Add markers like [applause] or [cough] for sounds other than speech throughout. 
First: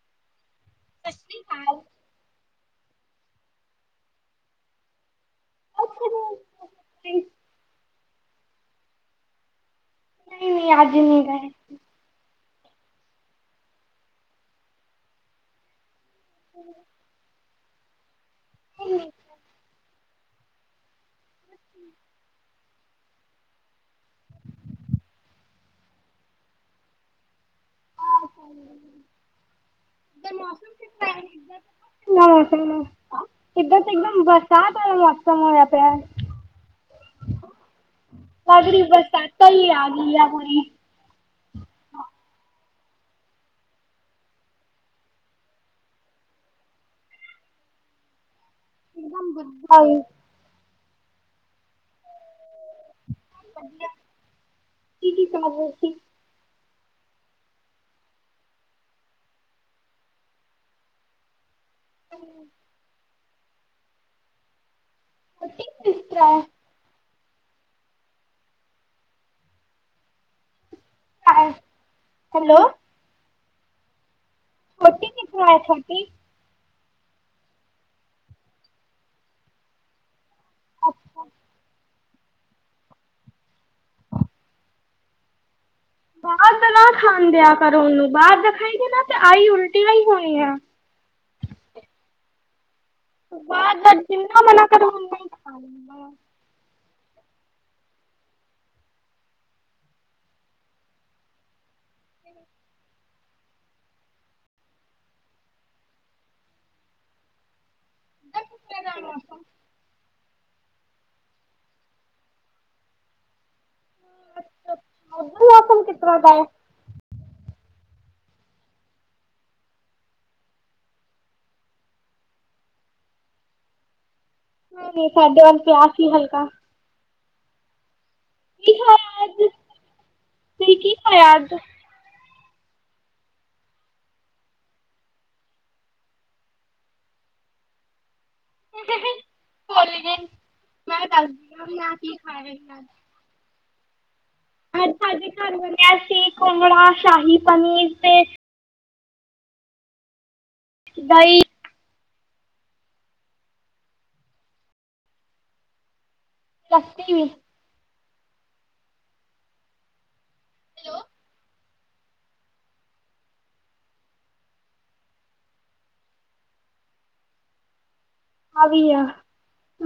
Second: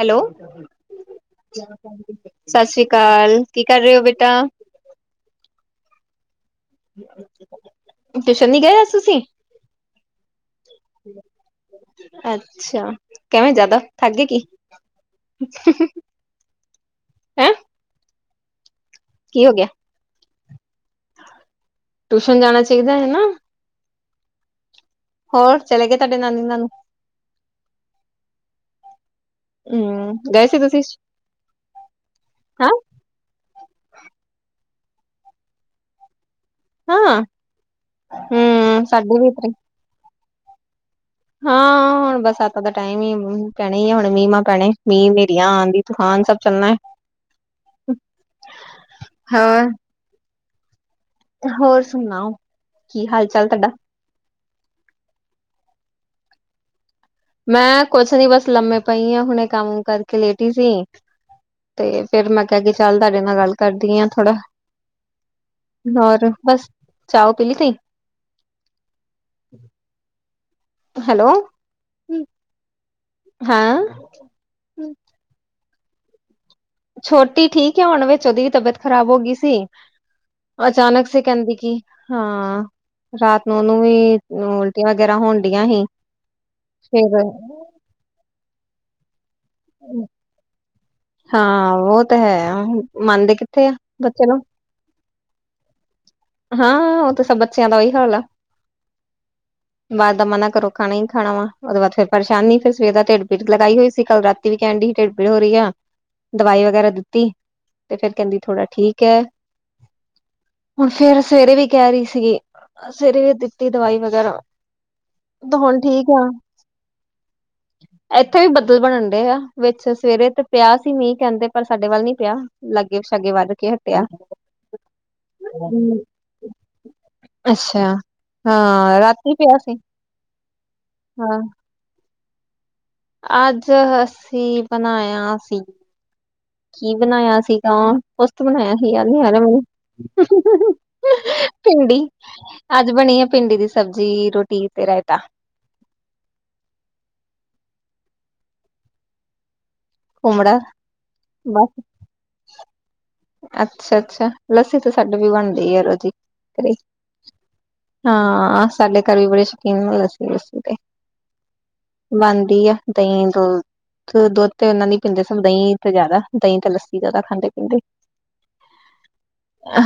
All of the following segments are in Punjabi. ਹੈਲੋ ਸਸ ਰੀ ਕਾਲ ਕੀ ਕਰ ਰਏਂ ਓਂ ਬੇਟਾ। ਅੱਛਾ- ਟੂਸ਼ਨ ਨੀ ਗਏ ਅੱਜ ਤੁਸੀਂ। ਨਹੀਂ ਨਹੀਂ ਅੱਜ ਨਹੀਂ- ਅੱਛਾ ਕਿਵੇਂ ਜ਼ਿਆਦਾ ਥਗੇ ਕਿ- [inaudible] ਕੀ ਹੋ ਗਿਆ- ਟਿਊਸ਼ਨ ਜਾਣਾ ਚਾਈਦਾ ਹੈ- ਹੋਰ ਚਲੇ ਗਏ ਤੁਹਾਡੇ ਨਾਨੀ ਨਾਨੂ- ਹਮ ਗਏ ਸੀ ਤੁਸੀਂ- ਨਾ ਹਾਂ, ਇੱਕਦਮ ਇੱਕਦਮ ਬਰਸਾਤ ਹੋਏ ਮੌਸਮ ਹੋਇਆ ਪਿਆ- ਹਾਂ, ਮਗਰੀ ਹੂੰ ਸਾਡੇ ਵੀ ਇਤਰ ਬਸਤਾਈ ਆਗਲੀ ਆ ਪੂਰੀ- ਹਾਂ। ਹੁਣ ਬਸ ਇਦ ਦਾ ਟਾਈਮ ਹੀ ਪੈਣਾ ਹੀਏ ਹੁਣ ਮੀਂ ਮਾਂ ਪੈਣੇ ਮੀਂਹ ਨੇਰੀਆਂ ਆਂਧੀ ਦੀ ਤੂਫਾਨ ਸਭ ਚੱਲਣਾ- ਇੱਕਦਮ ਹੋਰ, ਗਾਈ- ਹੋਰ ਸੁਣਾਓ ਕੀ ਹਾਲ ਚਾਲ ਤੁਹਾਡਾ- ਕੀ ਕੀ ਸਮ ਸੀ- ਮੈਂ ਕੁਛ ਨੀ ਬਸ ਲੰਮੇ ਪਈ ਆਂ ਹੁਨੇ ਕੰਮ ਕਰਕੇ ਲੇਟੀ ਸੀ। ਤੇ ਫੇਰ ਮੈਂ ਕਿਹਾ ਕੇ ਚੱਲ ਤੁਹਾਡੇ ਨਾਲ ਗੱਲ ਕਰਦੀ ਆ ਥੋੜਾ- ਹੋਰ ਬਸ ਚਾਓ ਪੀਲੀ ਤੀ- ਹੈਲੋ- ਹੈਲੋ ਹਾਂ। ਹੋਤੀ ਕਿਥਇ ਸਾ- ਛੋਟੀ ਠੀਕ ਹੈ ਹੁਣ ਵਿੱਚ ਉਹਦੀ ਵੀ ਤਬੀਅਤ ਖਰਾਬ ਹੋ ਗਈ ਸੀ- ਅਚਾਨਕ ਸੇ ਕੈਂਦੀ ਕੀ ਹਾਂ ਰਾਤ ਨੂੰ ਓਨੂੰ ਵੀ ਉਲਟੀਆਂ ਵਗੈਰਾ ਹੋਨ ਡਿਆਂ ਸੀ। ਬਾਹਰ ਤਾਂ ਨਾ ਫਿਰ ਖਣ ਦ ਆ ਕਰੋ ਉਹਨੂੰ ਬਾਹਰ ਦਾਖਾਈਦੇ ਨਾ ਤੇ ਆਈ ਉਲਟੀ- ਹੀ ਹੋਣੀ ਆ। ਹਾਂ ਓ ਤਾਂ ਹੈ ਆਂਹੂੰ। ਬਾਰ ਦਾ ਜਿੰਨਾ ਮਨਾ ਕਰੋ ਉਨਾ ਹੀਂ ਖਾ ਦਿੰਦਾ- ਹਾਂ ਓ ਤੇ ਸਬ ਬੱਚੇਆਂ ਦਾ ਓਈ ਹਾਲ ਐ। ਬਾਦ ਦਾ ਮ ਨਾ ਕਰੋ ਖਾਣਾ ਹੀ ਖਾਣਾ ਵਾ ਉਹਦੇ ਬਾਅਦ ਫੇਰ ਪਰੇਸ਼ਾਨੀ ਫੇਿਰ ਸਵੇਰ ਦਾ ਢਿਡ- ਫਿਟਕ ਲਗਾਈ ਹੋਈ ਸੀ, ਕੱਲ ਰਾਤੀ ਵੀ ਕਹਿਣ ਡਈ ਸੀ ਢਿੱਡ ਪੀੜ ਹੋ ਰਹੀ ਆ, ਦਵਾਈ ਵਗੈਰਾ ਦਿੱਤੀ। ਤੇ ਫਿਰ ਕਹਿੰਦੀ ਥੋੜਾ ਠੀਕ ਏ। ਫੇਰ ਸਵੇਰੇ ਵੀ ਕਹ ਰੀ ਸੀਗੀ, ਸਵੇਰੇ ਵੀ ਦਿੱਤੀ ਦਵਾਈ ਵ ਗੈਰਾ ਉਧਰ ਤੇ ਹੁਣ ਮੌਸਮ ਕਿਸ ਠੀਕ ਤਰ੍ਹਾਂ ਆ। ਦਾ ਹੈ? ਏਥੇ ਵੀ ਬੱਦਲ ਬਣਨ ਡੇ ਆ, ਵਿੱਚ ਸਵੇਰੇ ਤੇ ਪਿਆ ਸੀ ਮੀਂਹ ਕੈਂਹਦੇ, ਪਰ ਸਾਡੇ ਵੱਲ ਨੀ ਪਯਾ। ਲੱਗੇ ਸਾਗੇ ਵੱਧ ਕੇ ਹਟਿਆ। ਨਈ-ਨਈ ਸਾਡੇ ਵੱਲ ਪਯਾ ਸੀ ਹਲਕਾ। ਅੱਛਾ, ਕੀ ਹਾਂ ਖਾਇਆ ਰਾਤੀ ਅੱਜ ਪਯਾ ਸੀ ਤੁਸੀਂ ਕੀ ਖਾਇਆ ਹਾਂ। ਅੱਜ? ਅੱਜ ਅਸੀਂ ਬਣਾਇਆ ਸੀ, ਕੀ ਬਣਾਇਆ ਸੀਗਾ। ਕੁੱਛ ਤੇ ਬਣਾਇਆ ਸੀ ਯਾਦ ਨੀ ਆ ਰੇਯਾ ਮੈਨੂੰ ਭਿੰਡੀ। ਅੱਜ ਬਣੀ ਆ ਭਿੰਡੀ ਦੀ ਸਬਜ਼ੀ, ਰੋਟੀ ਤੇ ਅੱਜ ਰਾਇਤਾ। ਸਾਡੇ ਘਰ ਬਣਿਆ ਸੀ ਘੁੰਮਲਾ ਸ਼ਾਹੀ ਪਨੀਰ ਤੇ ਘੁੰਮੜਾ ਦਹੀ ਬਸ ਅੱਛਾ-ਅੱਛਾ ਲੱਸੀ ਤਾਂ ਸਾਡੇ ਵੀ ਬਣਦੀ ਆ ਰੋਜ਼ੀ। ਲੱਸੀ ਵੀ ਹਾਂ ਸਾਡੇ ਘਰ ਵੀ ਬੜੇ ਸ਼ੌਕੀਨ ਨਾਲ ਲੱਸੀ [unintelligible] ਬਣਦੀ ਆ ਦਈ ਦੋ ਦੁੱਧ ਤੇ ਓਨਾਂ ਦੀ ਪੀਂਦੇ ਸਨ ਦਈ ਤੇ ਜਾਦਾ ਦਈ ਤੇ ਲੱਸੀ ਜਾਦਾ ਖਾਂਦੇ ਪੀਂਦੇ। ਆ ਵੀ ਆ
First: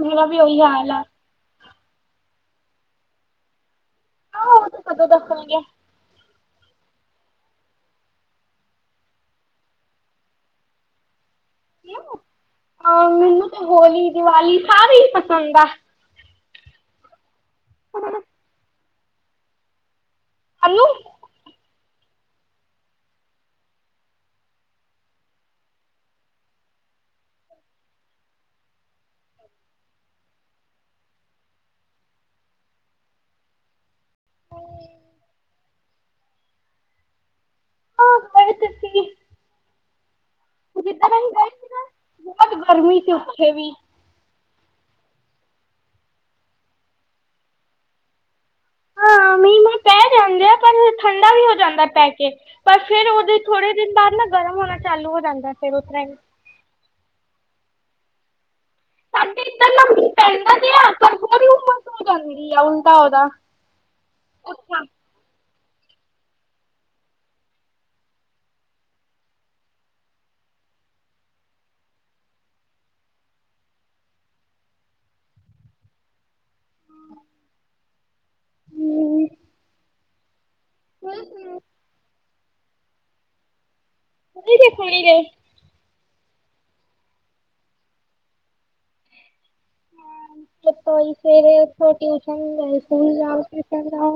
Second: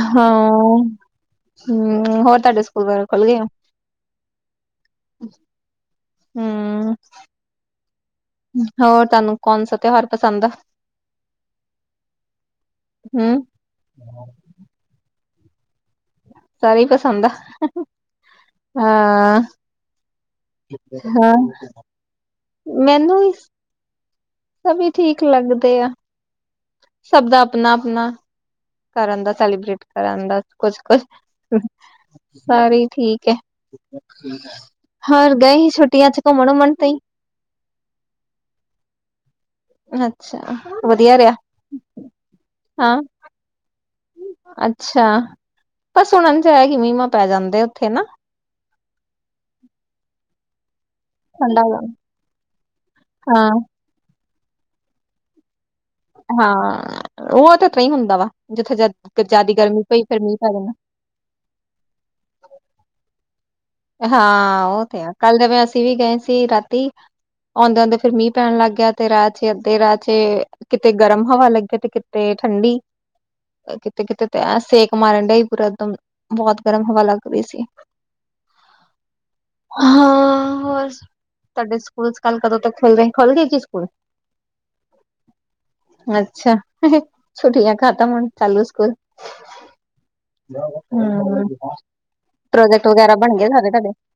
ਮੇਰਾ ਵੀ ਉਹੀ ਹਾਲ ਆ। ਹੂੰ ਹੋਰ ਤੁਹਾਡੇ ਸਕੂਲ ਵਗੈਰਾ ਖੁੱਲ ਗਏ ਆ। ਓ ਤਾਂ ਕਦੋਂ ਦਾ ਖੁਲ ਗਿਆ। ਹੂੰ। ਹੋਰ ਤੁਹਾਨੂੰ ਕੌਣ ਸਾ ਤਿਉਹਾਰ ਪਸੰਦ ਆ? ਅ ਹਮ ਮੈਨੂੰ ਤੇ ਹੋਲੀ, ਦੀਵਾਲੀ ਸਾਰੇ ਈ ਪਸੰਦ ਆ। ਸਾਰੇ ਈ ਪਸੰਦ ਆ ਹਾਂ। ਸਾਨੂੰ ਹਾਂ ਮੈਨੂੰ ਇ ਸਭੀ ਠੀਕ ਲੱਗਦੇ ਆ। ਸਭ ਦਾ ਆਪਣਾ-ਆਪਣਾ ਕਰਨ ਦਾ ਸੈਲੀਬ੍ਰੇਟ ਕਰਨ ਦਾ ਕੁੱਛ-ਕੁੱਛ ਸਾਰੇ ਈ ਠੀਕ ਐ, ਹੋਰ ਗਏ ਸੀ ਛੁੱਟੀਆਂ ਚ ਘੁੰਮਣ-ਉਮਣ ਤੂੰਈ। ਹਾਂ ਬੜੇ [unintelligible] ਅੱਛਾ। ਜਿੱਦਰ ਵਧੀਆ ਅਸੀ ਰਿਹਾ ਗਏ ਸੀ ਨਾ ਬੋਹਤ ਹਾਂ ਗਰਮੀ ਸੀ ਉੱਥੇ ਵੀ। ਅੱਛਾ ਪਰ ਸੁਣਨ ਚ ਆਇਆ ਕੀ ਮੀ-ਮਾ ਪੈ ਜਾਂਦੇ ਉੱਥੇ ਨਾ। ਮੀ-ਮਾਂ ਪੈ ਜਾਂਦੇ ਆ ਪਰ ਠੰਡਾ ਵੀ ਹੋ ਜਾਂਦਾ ਪੈ ਕੇ ਪਰ ਫੇਰ ਓਦੇ ਹਾਂ ਥੋੜੇ ਦਿਨ ਬਾਦ ਨਾ ਗਰਮ ਹੋਣਾ ਚਾਲੂ ਹੋ ਜਾਂਦਾ ਫੇਰ ਉਸਰ੍ਹਾਂ ਈ। ਹਾਂ ਓ ਤਾਂ ਤ ਹੀ ਹੁੰਦਾ ਵਾ ਜਿੱਥੇ ਜ ਸਾਡੇ ਜਾਦੀ ਇੱਧਰ ਨਾ ਗਰਮੀ ਪਈ ਫਿਰ ਮੀਂਹ ਪੈ ਪੈਂਦਾ ਤੇ ਜਾਂਦਾ। ਆ ਪਰ ਬਹੁਤ ਉਮਸ ਹੋ ਜਾਂਦੀ ਹੂੰ ਤੋ ਓਦਾ। ਹਾਂ ਓ ਤੇ ਆ ਕੱਲ ਜਵੇਂ ਅਸੀਂ ਵੀ ਗਏ ਸੀ ਰਾਤੀ ਔਂਦੇ-ਔਂਦੇ ਫਿਰ ਮੀਹ ਪੈਣ ਲਗ ਗਿਆ ਤੇ ਰਾਹ ਚ ਅੱਧੇ ਰਾਹ ਚ ਏ ਕਿਤੇ ਗਰਮ ਹਵਾ ਲੱਗੇ ਤੇ ਕਿਤੇ ਠੰਡੀ। ਕਿਤੇ-ਕਿਤੇ ਤੇ ਐ ਸੇਕ ਮਾਰਨ ਡਿਆ ਈ ਪੂਰਾ ਇੱਕਦਮ ਬੋਤ ਗਰਮ ਹਵਾ ਲੱਗ ਰੀ ਸੀ। ਹੂੰ ਹਾਂ ਹੋਰ ਤੁਹਾਡੇ ਸਕੂਲ-ਸਕਾਲ ਕਦੋਂ ਤੋਂ ਖੁਲ ਰਏ ਖੁਲ ਗਏ ਕੀ ਸਕੂਲ। [inaudible] ਅੱਛਾ ਛੁੱਟੀਆਂ ਖਤਮ ਹੁਣ ਚਾਲੂ ਸਕੂਲ। ਸਵੇਰੇ ਹੂੰ ਉੱਠੋ ਟਿਊਸ਼ਨ ਗਏ ਪ੍ਰੋਜੈਕਟ ਸਕੂਲ ਵਗੈਰਾ ਬਣ ਜਾਓ ਗਏ ਸਾਡੇ ਟਿਊਸ਼ਨ ਤੁਹਾਡੇ, ਜਾਓ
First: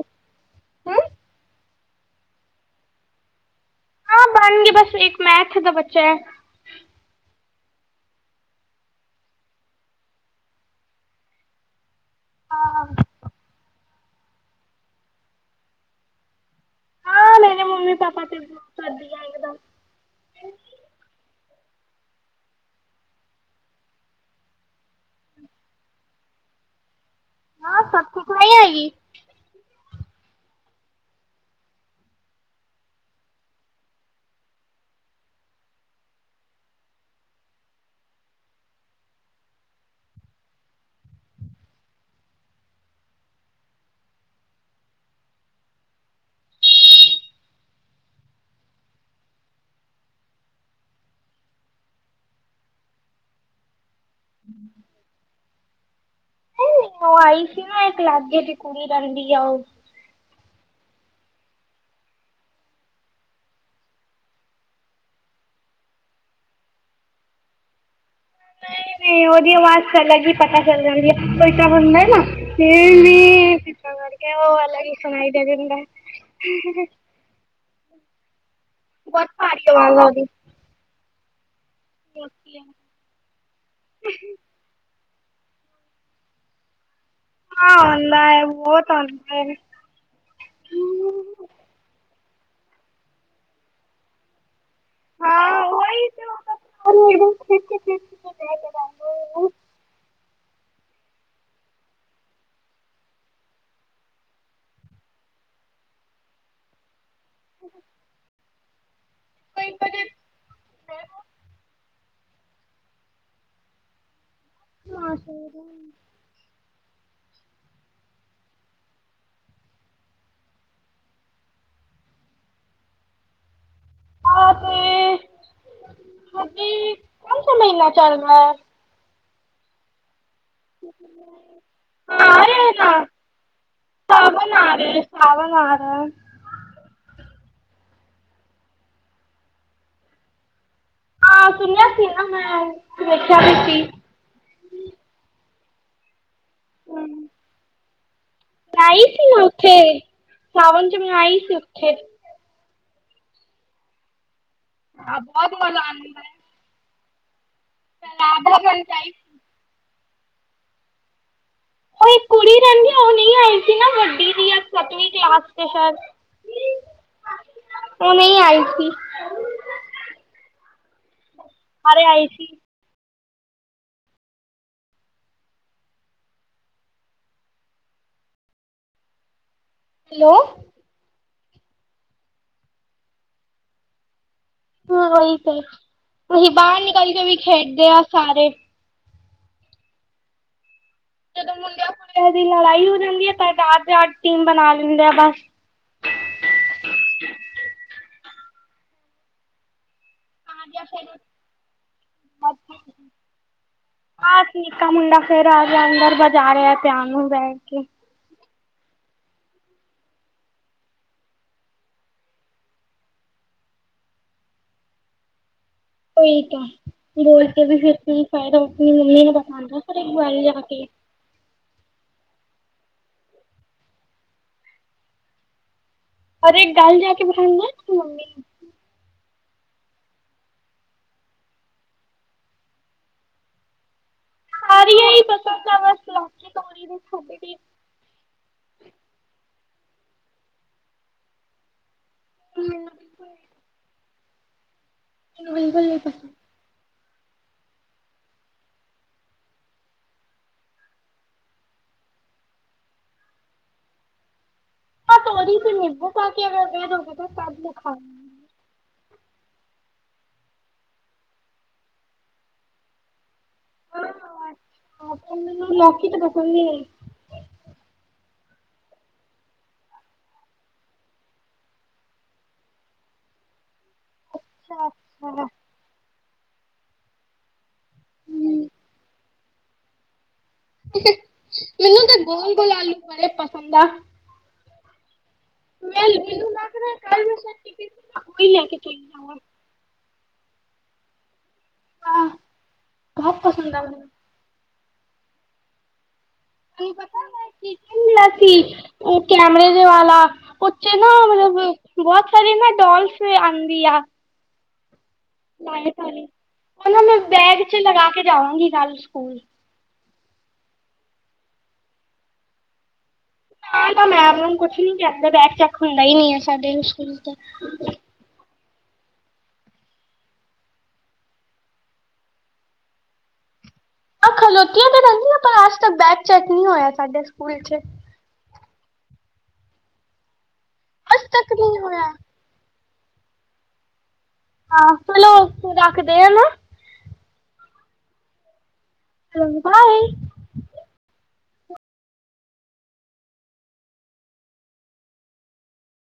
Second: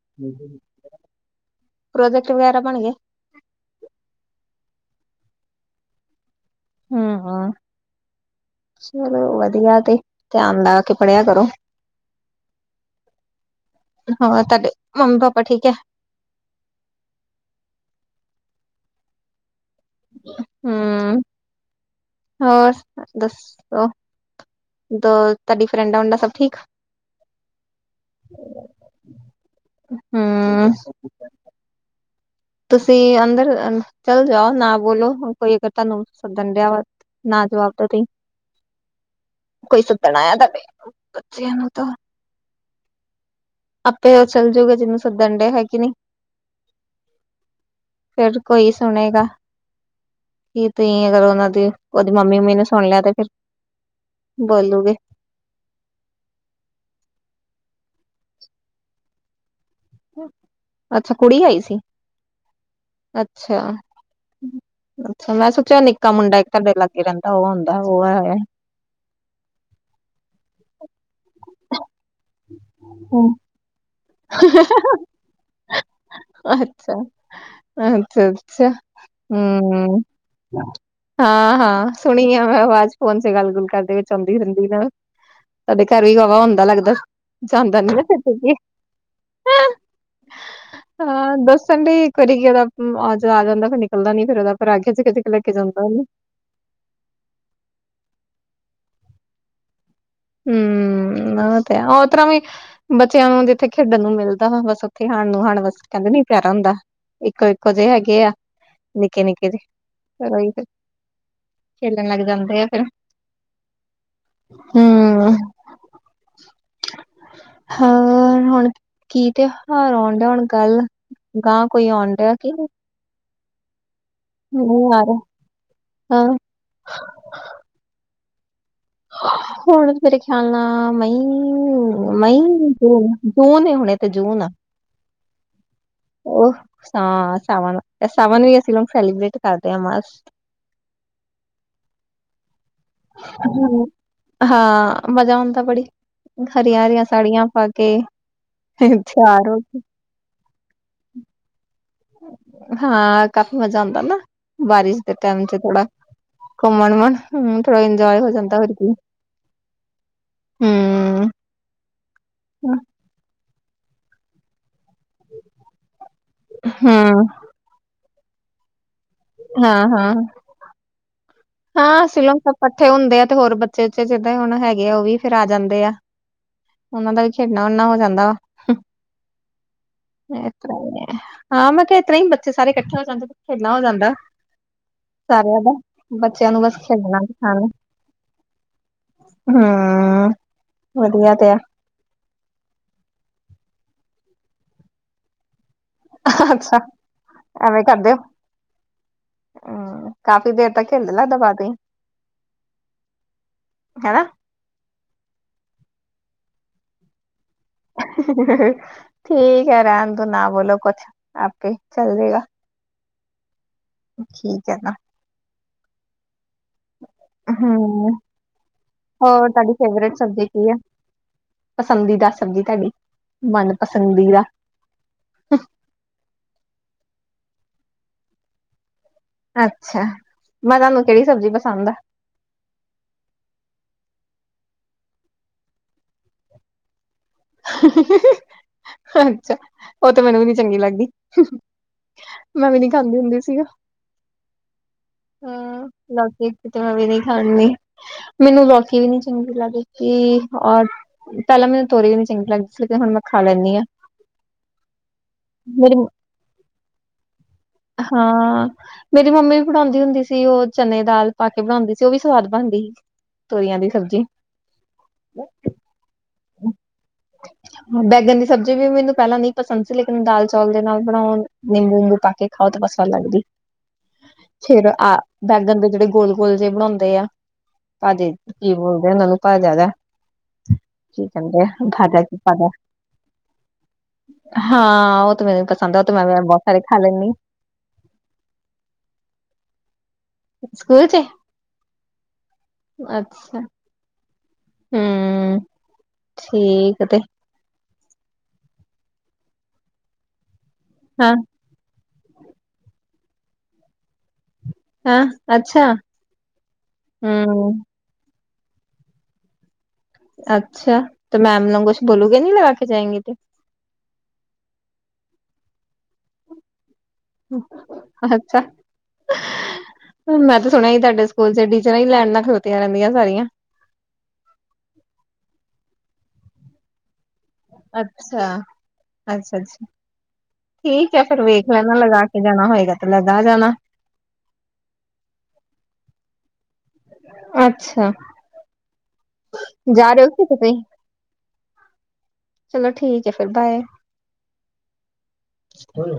ਹਾਂ ਪ੍ਰੋਜੈਕਟ ਵਗੈਰਾ ਬਣ ਗਏ? ਹਾਂ ਬਣ ਗੇ ਬਸ ਇੱਕ ਮੈਥ ਦਾ ਬਚਿਆ। ਹੂੰ ਹਾਂ। ਚਲੋ ਵਧੀਆ ਤੇ ਧਿਆਨ ਲਾ ਕੇ ਪੜ੍ਹਿਆ ਕਰੋ। ਹਾਂ। ਹਾਂ ਤੁਹਾਡੇ ਮੰਮੀ ਪਾਪਾ ਠੀਕ ਐ? ਹਾਂ ਮੇਰੇ ਮੰਮੀ ਪਾਪਾ ਤੇ ਵਧੀਆ ਇੱਕਦਮ। ਹੂੰ ਹੋਰ ਦੱਸ ਓ ਉਦਰ ਤਾਡੀ ਫਰੈਂਡਾਂ -ਫੁੰਡਾ ਸਭ ਠੀਕ ਹਾਂ ਸਭ ਠੀਕ ਨਹੀਂ ਆਏਗੀ ਹਾ ਤੁਸੀਂ ਅੰਦਰ ਚੱਲ ਜਾਓ ਨਾ ਬੋਲੋ ਕੋਈ ਪਤਾ ਨੀ ਬੰਦਿਆਂ ਦਾ। ਨਾ ਜਵਾਬ ਤਾਂ ਦੋ। ਕੋਈ ਸੁਪਣਾਏ ਜਾ ਕੋਈ ਕੱਚੀ ਨੀਂਦ ਤਾਂ ਆਪੇ ਉਹ ਚੱਲਜੂਗਾ ਜਿਹਨੂੰ ਸਦਬੰਦ ਹੈ ਕਿਨੀ। ਹੋਰ ਕੋਈ ਸੁਣੇਗਾ। ਯਕੀਨ ਕਰੋ ਉਹਨਾਂ ਦੀ, ਉਹਦੀ ਮੰਮੀ ਮੈਨੂੰ ਸੁਣ ਲਿਆ ਤੇ ਫਿਰ, ਬੋਲੂਗੀ ਉਹ ਆਈ ਸੀ ਨਾ ਇੱਕ ਲਾਗੇ ਦੀ ਕੁੜੀ ਰਹਿੰਦੀ ਆ ਉਹ ਅੱਛਾ ਕੁੜੀ ਆਈ ਸੀ, ਅੱਛਾ। ਅੱਛਾ ਮੈਂ ਸੋਚਿਆ ਨਿੱਕਾ ਮੁੰਡਾ ਇੱਕ ਤਾਡੇ ਲਾਗੇ ਰਹਿੰਦਾ ਉਹ ਹੁੰਦਾ ਉਹ ਹਾ। ਨਹੀਂ ਉਹਦੀ ਵਧੀਆ ਆਵਾਜ਼ ਚਲੱਗੀ ਪਤਾ ਚੱਲ ਜਾਂ ਪੈਸਾ ਬਣਦਾ ਫੇਰ, ਹੂੰ, ਹੂੰ ਕਿ ਉਹ ਅੱਲਗ ਈ ਸੁਣਾਈ ਦੇ ਦਿੰਦਾ। ਹੈ ਅੱਛਾ ਅੱਛਾ ਅੱਛਾ। ਬਹੁਤ ਭਾਰੀ ਆਵਾਜ਼ ਹੂੰ ਆ ਹਾਂ ਹਾਂ ਸੁਣੀ ਵੀ ਮੈਂ ਉਹਦੀ ਆਵਾਜ਼ ਫੋਨ ਚ ਗੱਲ -ਗੁੱਲ ਕਰਦੇ ਵਿੱਚ ਚੱਲਦੀ ਹੁੰਦੀ ਜੇ। ਤਾਡੇ ਘਰ ਹੀ ਹੈਗ ਹੁੰਦਾ ਲੱਗਦਾ, ਜਾਂਦਾ ਨੀ ਨਾ ਕਿੱਥੇ ਵੀ। ਹਾਂਜੀ ਹਾਂ ਦੱਸਣ ਡੀ ਕਰੀ ਕੀ ਇਦਾ ਆ ਜਾਂਦਾ ਫੇਰ ਨਿਕਲਦਾ ਨੀ ਫੇਰ ਏਤਾ। ਰਾਤ ਕਿਸੇ ਕੋਲ ਕਦੇ ਕਿਸੇ ਕੋਲ। [inaudible] ਹੂੰ ਓ ਤਾ ਹੈ, ਉਹ ਤਰਾਂ ਵੀ ਬੱਚਿਆਂ ਨੂੰ ਜਿੱਥੇ ਖੇਡਣ ਨੂੰ ਮਿਲਦਾ ਹੁਣ ਬਸ ਉੱਥੇ ਹਾਣ ਨੂੰ ਹਾਣ ਬਸ ਕਹਿੰਦੇ ਨੀ ਪਿਆਰਾ ਹੁੰਦਾ। ਇੱਕੋ ਇੱਕੋ ਜਿਹੇ ਹੈਗੇ ਐ। ਨਿੱਕੇ -ਨਿੱਕੇ ਜੇ, ਹੋਰ ਉਈ ਤੇ ਫਿਰ ਖੇਲਣ ਲੱਗ ਜਾਂਦੇ ਆ ਫਿਰ। ਬਸ ਕਰੋ। ਹਾਂ ਹੁਣ ਮੈ ਕੀ ਕਿਆ, ਹੁਣ ਆਉਂਡਾ ਨੀ ਘਰ ਅਗਾਹ ਕੋਈ ਆਉਂਡਾ ਕਿ ਨੀ। ਮੈਨੂੰ ਬੁਲਾ ਲਓ, ਹਾਂ। ਹੁਣ ਕੀ ਇਹ ਕਿਹੜਾ ਮਹੀਨਾ ਚਲਦਾ। ਹੁਣ ਮੇਰੇ ਖਿਆਲ ਨਾਲ ਮਈ- ਮਈ ਨੀ ਜੂਨ ਮਹੀਨਾਂ ਤੇ ਜਰੂਰ ਆ। ਆਜੋ ਆਣ ਤੇ ਉਹ ਸਾ-ਸਾਵਨ ਅਸੀਂ ਸਾਵਨ ਚ ਸੈਲੀਬ੍ਰੇਟ ਕਰਦੇ ਆ ਬਸ। ਆ ਸੁਣਿਆ ਕਿਦਾ ਮੈ। ਜਰੂਰ, ਹਾਂ ਮਜ਼ਾ ਆਉਂਦਾ ਬੜੀ ਹਰੀਆਂ -ਹਰੀਆਂ ਹਮ, ਸਾੜੀਆਂ ਪਾ ਕੇ, ਮੈਂ ਫੇਰ ਆਈ ਸੀ ਨਾ ਤਿਆਰ ਹੋ ਉੱਥੇ ਕੇ ਸਾਵਨ ਵਿੱਚ ਆਈ ਸੀ ਮੈਂ ਉੱਥੇ। ਹਾਂ ਕਾਫੀ ਮਜ਼ਾ ਆਉਂਦਾ ਨਾ, ਬਾਰਿਸ਼ ਦੇ ਟਾਈਮ ਚ ਥੋੜਾ। ਘੁੰਮਣਮਣ ਹੂੰ ਥੋੜਾ ਇੰਜੋਏ ਹੋ ਜਾਂਦਾ ਫਿਰ ਕੀ, ਹੂੰ ਉਹ ਇੱਕ ਕੁੜੀ ਹੂੰ ਰਹਿੰਦੀ ਹੁੰਦੀ ਐ ਨਾ ਉਹ ਨਹੀਂ ਆਈ ਸੀ ਨਾ ਵੱਡੀ ਦੀ ਐ ਪਤਨੀ? ਲਾਸਟ ਚ ਸ਼ਾਇਦ, ਹਾਂ-ਹਾਂ ਓ ਨੀ ਆਏ ਸੀ। ਹਾਂ ਹਾਂ ਸਾਰੇ ਹਾਂ ਆਏ ਸਿਲਮਪੁਰ ਸੀ ਇਕੱਠੇ ਹੁੰਦੇ ਆ ਤੇ ਹੋਰ ਬੱਚੇ ਉੱਚੇ ਜਿਦਾਂ ਹੁਣ ਹੈਗੇ ਆ ਉਹ ਵੀ ਫੇਰ ਆ ਜਾਂਦੇ ਆ। ਉਹਨਾਂ ਦਾ ਵੀ ਖੇਡਣਾ-ਖੁਡਣਾ ਹੋ ਜਾਂਦਾ ਵਾ। ਹੈਲੋ ਏਹ ਤਾ ਐ। ਹਾਂ ਮੈਂ ਕਿਹਾ, ਐ ਤਰ੍ਹਾਂ ਹੀ ਬੱਚੇ ਸਾਰੇ ਇਕੱਠੇ ਹੋ ਜਾਂਦੇ, ਖੇਲਣਾ ਹੋ ਜਾਂਦਾ ਹਮ ਉਹੀ ਤੇ, ਸਾਰਿਆਂ ਦਾ ਅਸੀਂ ਬੱਚਿਆਂ ਨੂੰ ਬਸ ਬਾਹਰ ਨਿਕਲ ਖੇਡਣਾ ਕੇ ਵੀ ਖੇਡਦੇ ਆ ਸਾਰੇ ਹਮ। ਜਦੋਂ ਮੁੰਡਿਆਂ ਕੁੜਿਆਂ ਦੀ ਲੜਾਈ ਹੋ ਜਾਂਦੀ ਹੈ। ਤਾਂ ਅਡ ਅਡ ਟੀਮ ਬਣਾ ਲੈਂਦੇ ਆ ਬਸ। ਅੱਛਾ। ਐਵੇਂ ਕਰਦੇ। ਹਮ ਕਾਫ਼ੀ ਦੇਰ ਤਕ ਹਿੱਲ ਲੈਂ ਦਬਾ ਦੀ। ਹੈਨਾ ਆਹ ਨਿੱਕਾ ਮੁੰਡਾ ਫਿਰ ਆ ਗਿਆ। ਅੰਦਰ ਬਜਾ ਰਿਹਾ ਪਿਆਨੋ ਬਹਿ ਕੇ। ਠੀਕ ਐ। ਰਹਿਣ ਦੋ, ਨਾ ਬੋਲੋ ਕੁਛ, ਆਪੇ ਚੱਲ ਜਏਗਾ। ਠੀਕ ਐ ਨਾ। ਉਈ ਤਾਂ, ਬੋਲ ਕੇ ਵੀ ਫਿਰ ਹੂੰ, ਕੀ ਫੈਦਾ, ਆਪਣੀ ਮੰਮੀ ਨੂੰ ਹੋਰ ਪਸੰਦ ਤੁਹਾਡੀ ਨੀ ਕਰੇਗੀ ਫੇਵਰੇਟ ਮੋਬਾਈਲ ਸਬਜ਼ੀ ਲਿਆ ਕੀ ਹੈ? ਕੇ ਪਸੰਦੀਦਾ ਸਬਜ਼ੀ ਤੁਹਾਡੀ। ਮਨ ਪਸੰਦੀ ਦਾ। ਔਰ ਇੱਕ ਗੱਲ ਜਾ ਕੇ ਬਠਾਉਂਦਾ ਮੰਮੀ। ਅੱਛਾ। ਮੈਂ ਕਿਆ, ਤੁਹਾਨੂੰ ਕਿਹੜੀ ਸਬਜ਼ੀ ਪਸੰਦ ਆ। ਹਰੀਆ ਹੀ ਪਸੰਦ ਆ, ਬਸ ਲੋਕੀ ਤੋੜਰੀ ਨੀ। ਅੱਛਾ। ਉਹ ਤੇ ਮੈਨੂੰ ਵੀ ਨੀ ਚੰਗੀ ਲੱਗਦੀ। ਮੈਂ ਵੀ ਨੀ ਖਾਂਦੀ ਮੈਨੂੰ ਹੁੰਦੀ ਸੀ ਆ। ਹਾਂ, ਬਿਲਕੁਲ ਨਹੀਂ ਪਸੰਦ ਲੋਕੀ ਕਿਤੇ ਮੈਂ ਵੀ ਨਹੀਂ ਖਾਣੀ। ਮੈਨੂੰ ਲੋਕੀ ਵੀ ਨੀ ਚੰਗੀ ਲੱਗਦੀ ਸੀ। ਔਰ ਪਹਿਲਾਂ ਮੈਨੂੰ ਤੋਰੀਆ ਵੀ ਚੰਗ ਲੱਗਦੀ ਸੀ। ਤੇ ਹੁਣ ਮੈਂ ਖਾ ਲੈਂਦੀ ਆਂ। ਆਹ ਤੋਰੀ ਤੇ ਨਿੰਬੂ ਪਾ ਕੇ ਅਗਰ ਦੇ ਦੋਗੇ ਤਬ ਮੈਂ ਖਾ ਹਾਂ ਮੇਰੀ ਮੰਮੀ ਵੀ ਬਣਾਉਂਦੀ ਹੁੰਦੀ ਸੀ। ਉਹ ਚਨੇ ਦੀ ਦਾਲ ਪਾ ਕੇ ਬਣਾਉਂਦੀ ਸੀ। ਉਹ ਵੀ ਸਵਾਦ ਬਣਦੀ ਸੀ। ਤੋਰੀਆਂ ਦੀ ਸਬਜ਼ੀ। ਅੱਛਾ ਅੱਜ- ਕੱਲ ਮੈਂਨੂੰ ਲੋਕੀ ਤਾਂ ਪਸੰਦ ਨੀ ਅੱਛਾ ਬੈਗਨ ਦੀ ਸਬਜ਼ੀ ਵੀ ਮੈਨੂੰ ਪਹਿਲਾਂ ਨਹੀਂ ਪਸੰਦ ਸੀ। ਲੇਕਿਨ ਦਾਲ ਚੌਲ ਦੇ ਨਾਲ ਬਣਾਉਣ, ਨਿੰਬੂ ਉੁਬੂ ਪਾ ਕੇ। ਖਾਓ ਤਾਂ ਪਸੰਦ ਲੱਗਦੀ। ਫਿਰ ਆ ਬੈਗਨ ਦੇ ਜਿਹੜੇ ਗੋਲ-ਗੋਲ ਜਿਹੇ ਬਣਾਉਂਦੇ ਆ। ਤੁਹਾਡੇ ਇਧਰ ਕੀ ਬੋਲਦੇ ਉਹਨਾਂ ਨੂੰ ਭਿਆਦਾ। ਕੀ ਕਹਿੰਦੇ ਆ ਮੈਨੂੰ ਤਾਂ ਫਾਦਾ ਗੋਲ ਫਾਦਾ, ਗੋਲ ਆਲੂ ਬੜੇ ਪਸੰਦ ਹਾਂ ਉਹ ਤੇ ਮੈਨੂੰ ਪਸੰਦ ਆ ਉਹ ਨੱਲ ਤੇ ਮੈਂ ਕੋ ਮੈਂ ਬਹੁਤ ਸਾਰੇ ਖਾ ਲੈਂਦੀ ਲੈ ਕੇ ਜਾ। [unintelligible] ਸਕੂਲ 'ਚ। ਹਾਂ ਬਹੁਤ ਪਸੰਦ ਆ ਮੈਂਨੂੰ ਹਮ। ਠੀਕ ਤੇ। ਠੀਕ ਹੀ ਮਿਲਿਆ ਸੀ। ਉਹ ਕੈਮਰੇ ਦੇ ਵਾਲਾ, ਉਥੇ ਨਾ ਹਾਂ। ਹਮ, ਬਹੁਤ ਸਾਰੀ ਨਾ ਡੋਲਸ ਵੀ ਆਂਦੀ ਆ। ਹਾਂ। ਅੱਛਾ ਡਾਲਿਸ ਵਾਲੀ, ਉਹਨੂੰ ਨਾ ਬੈਗ ਹੂੰ 'ਚ ਲਗਾ ਕੇ ਜਾਵਾਂਗੀ ਕੱਲ ਸਕੂਲ। ਅੱਛਾ। ਤਾਂ ਮੈਂਮ ਨੂੰ ਕੁਛ ਬੋਲੂਗੇ ਨਹੀਂ, ਲਗਾ ਕੇ ਜਾਂਗੇ ਤੇੇ। ਹਾਂ ਮੈਮ ਨੂੰ ਕੁਛ ਨੀ ਕਹਿੰਦੇ। ਬੈਗ ਚੈੱਕ ਹੁੰਦਾ ਹੀ ਨੀ ਆ ਸਾਡੇ ਸਕੂਲ ਤੇ। ਅੱਛਾ। ਮੈਂ ਤੇ ਸੁਣਿਆ ਹੀ ਤੁਹਾਡੇ ਸਕੂਲ 'ਚ ਟੀਚਰਾਂ ਹੀ ਲੈਣ ਨਾਲ ਖਲੋਤੀਆਂ ਰਹਿੰਦੀਆਂ ਸਾਰੀਆਂ। ਆਹ ਖਲੋਤੀਆਂ ਤੇ ਰਹਿੰਦੀਆਂ। ਪਰ ਅਜ ਤਕ ਬੈਗ ਚੈਕ ਨਹੀਂ ਹੋਇਆ ਸਾਡੇ ਸਕੂਲ 'ਚ। ਅੱਛਾ, ਅੱਛਾ- ਅੱਛਾ। ਠੀਕ ਐ। ਅੱਜ ਫਿਰ ਤੱਕ ਵੇਖ ਨਹੀਂ ਲੈਣਾ ਹੋਇਆ ਲਗਾ ਕੇ। ਜਾਣਾ ਹੋਏਗਾ ਤੇ ਲਗਾ ਜਾਣਾ। ਹਾਂ ਚਲੋ ਉਸ ਤੇ ਰੱਖਦੇ ਆ ਨਾ। ਅੱਛਾ, ਜਾ ਬਾਏ ਰੇ ਓਂ ਤੁਸੀਂ ਕਿਤੇ, ਚਲੋ ਠੀਕ ਐ ਫਿਰ ਬਾਏ। ਹੂੰ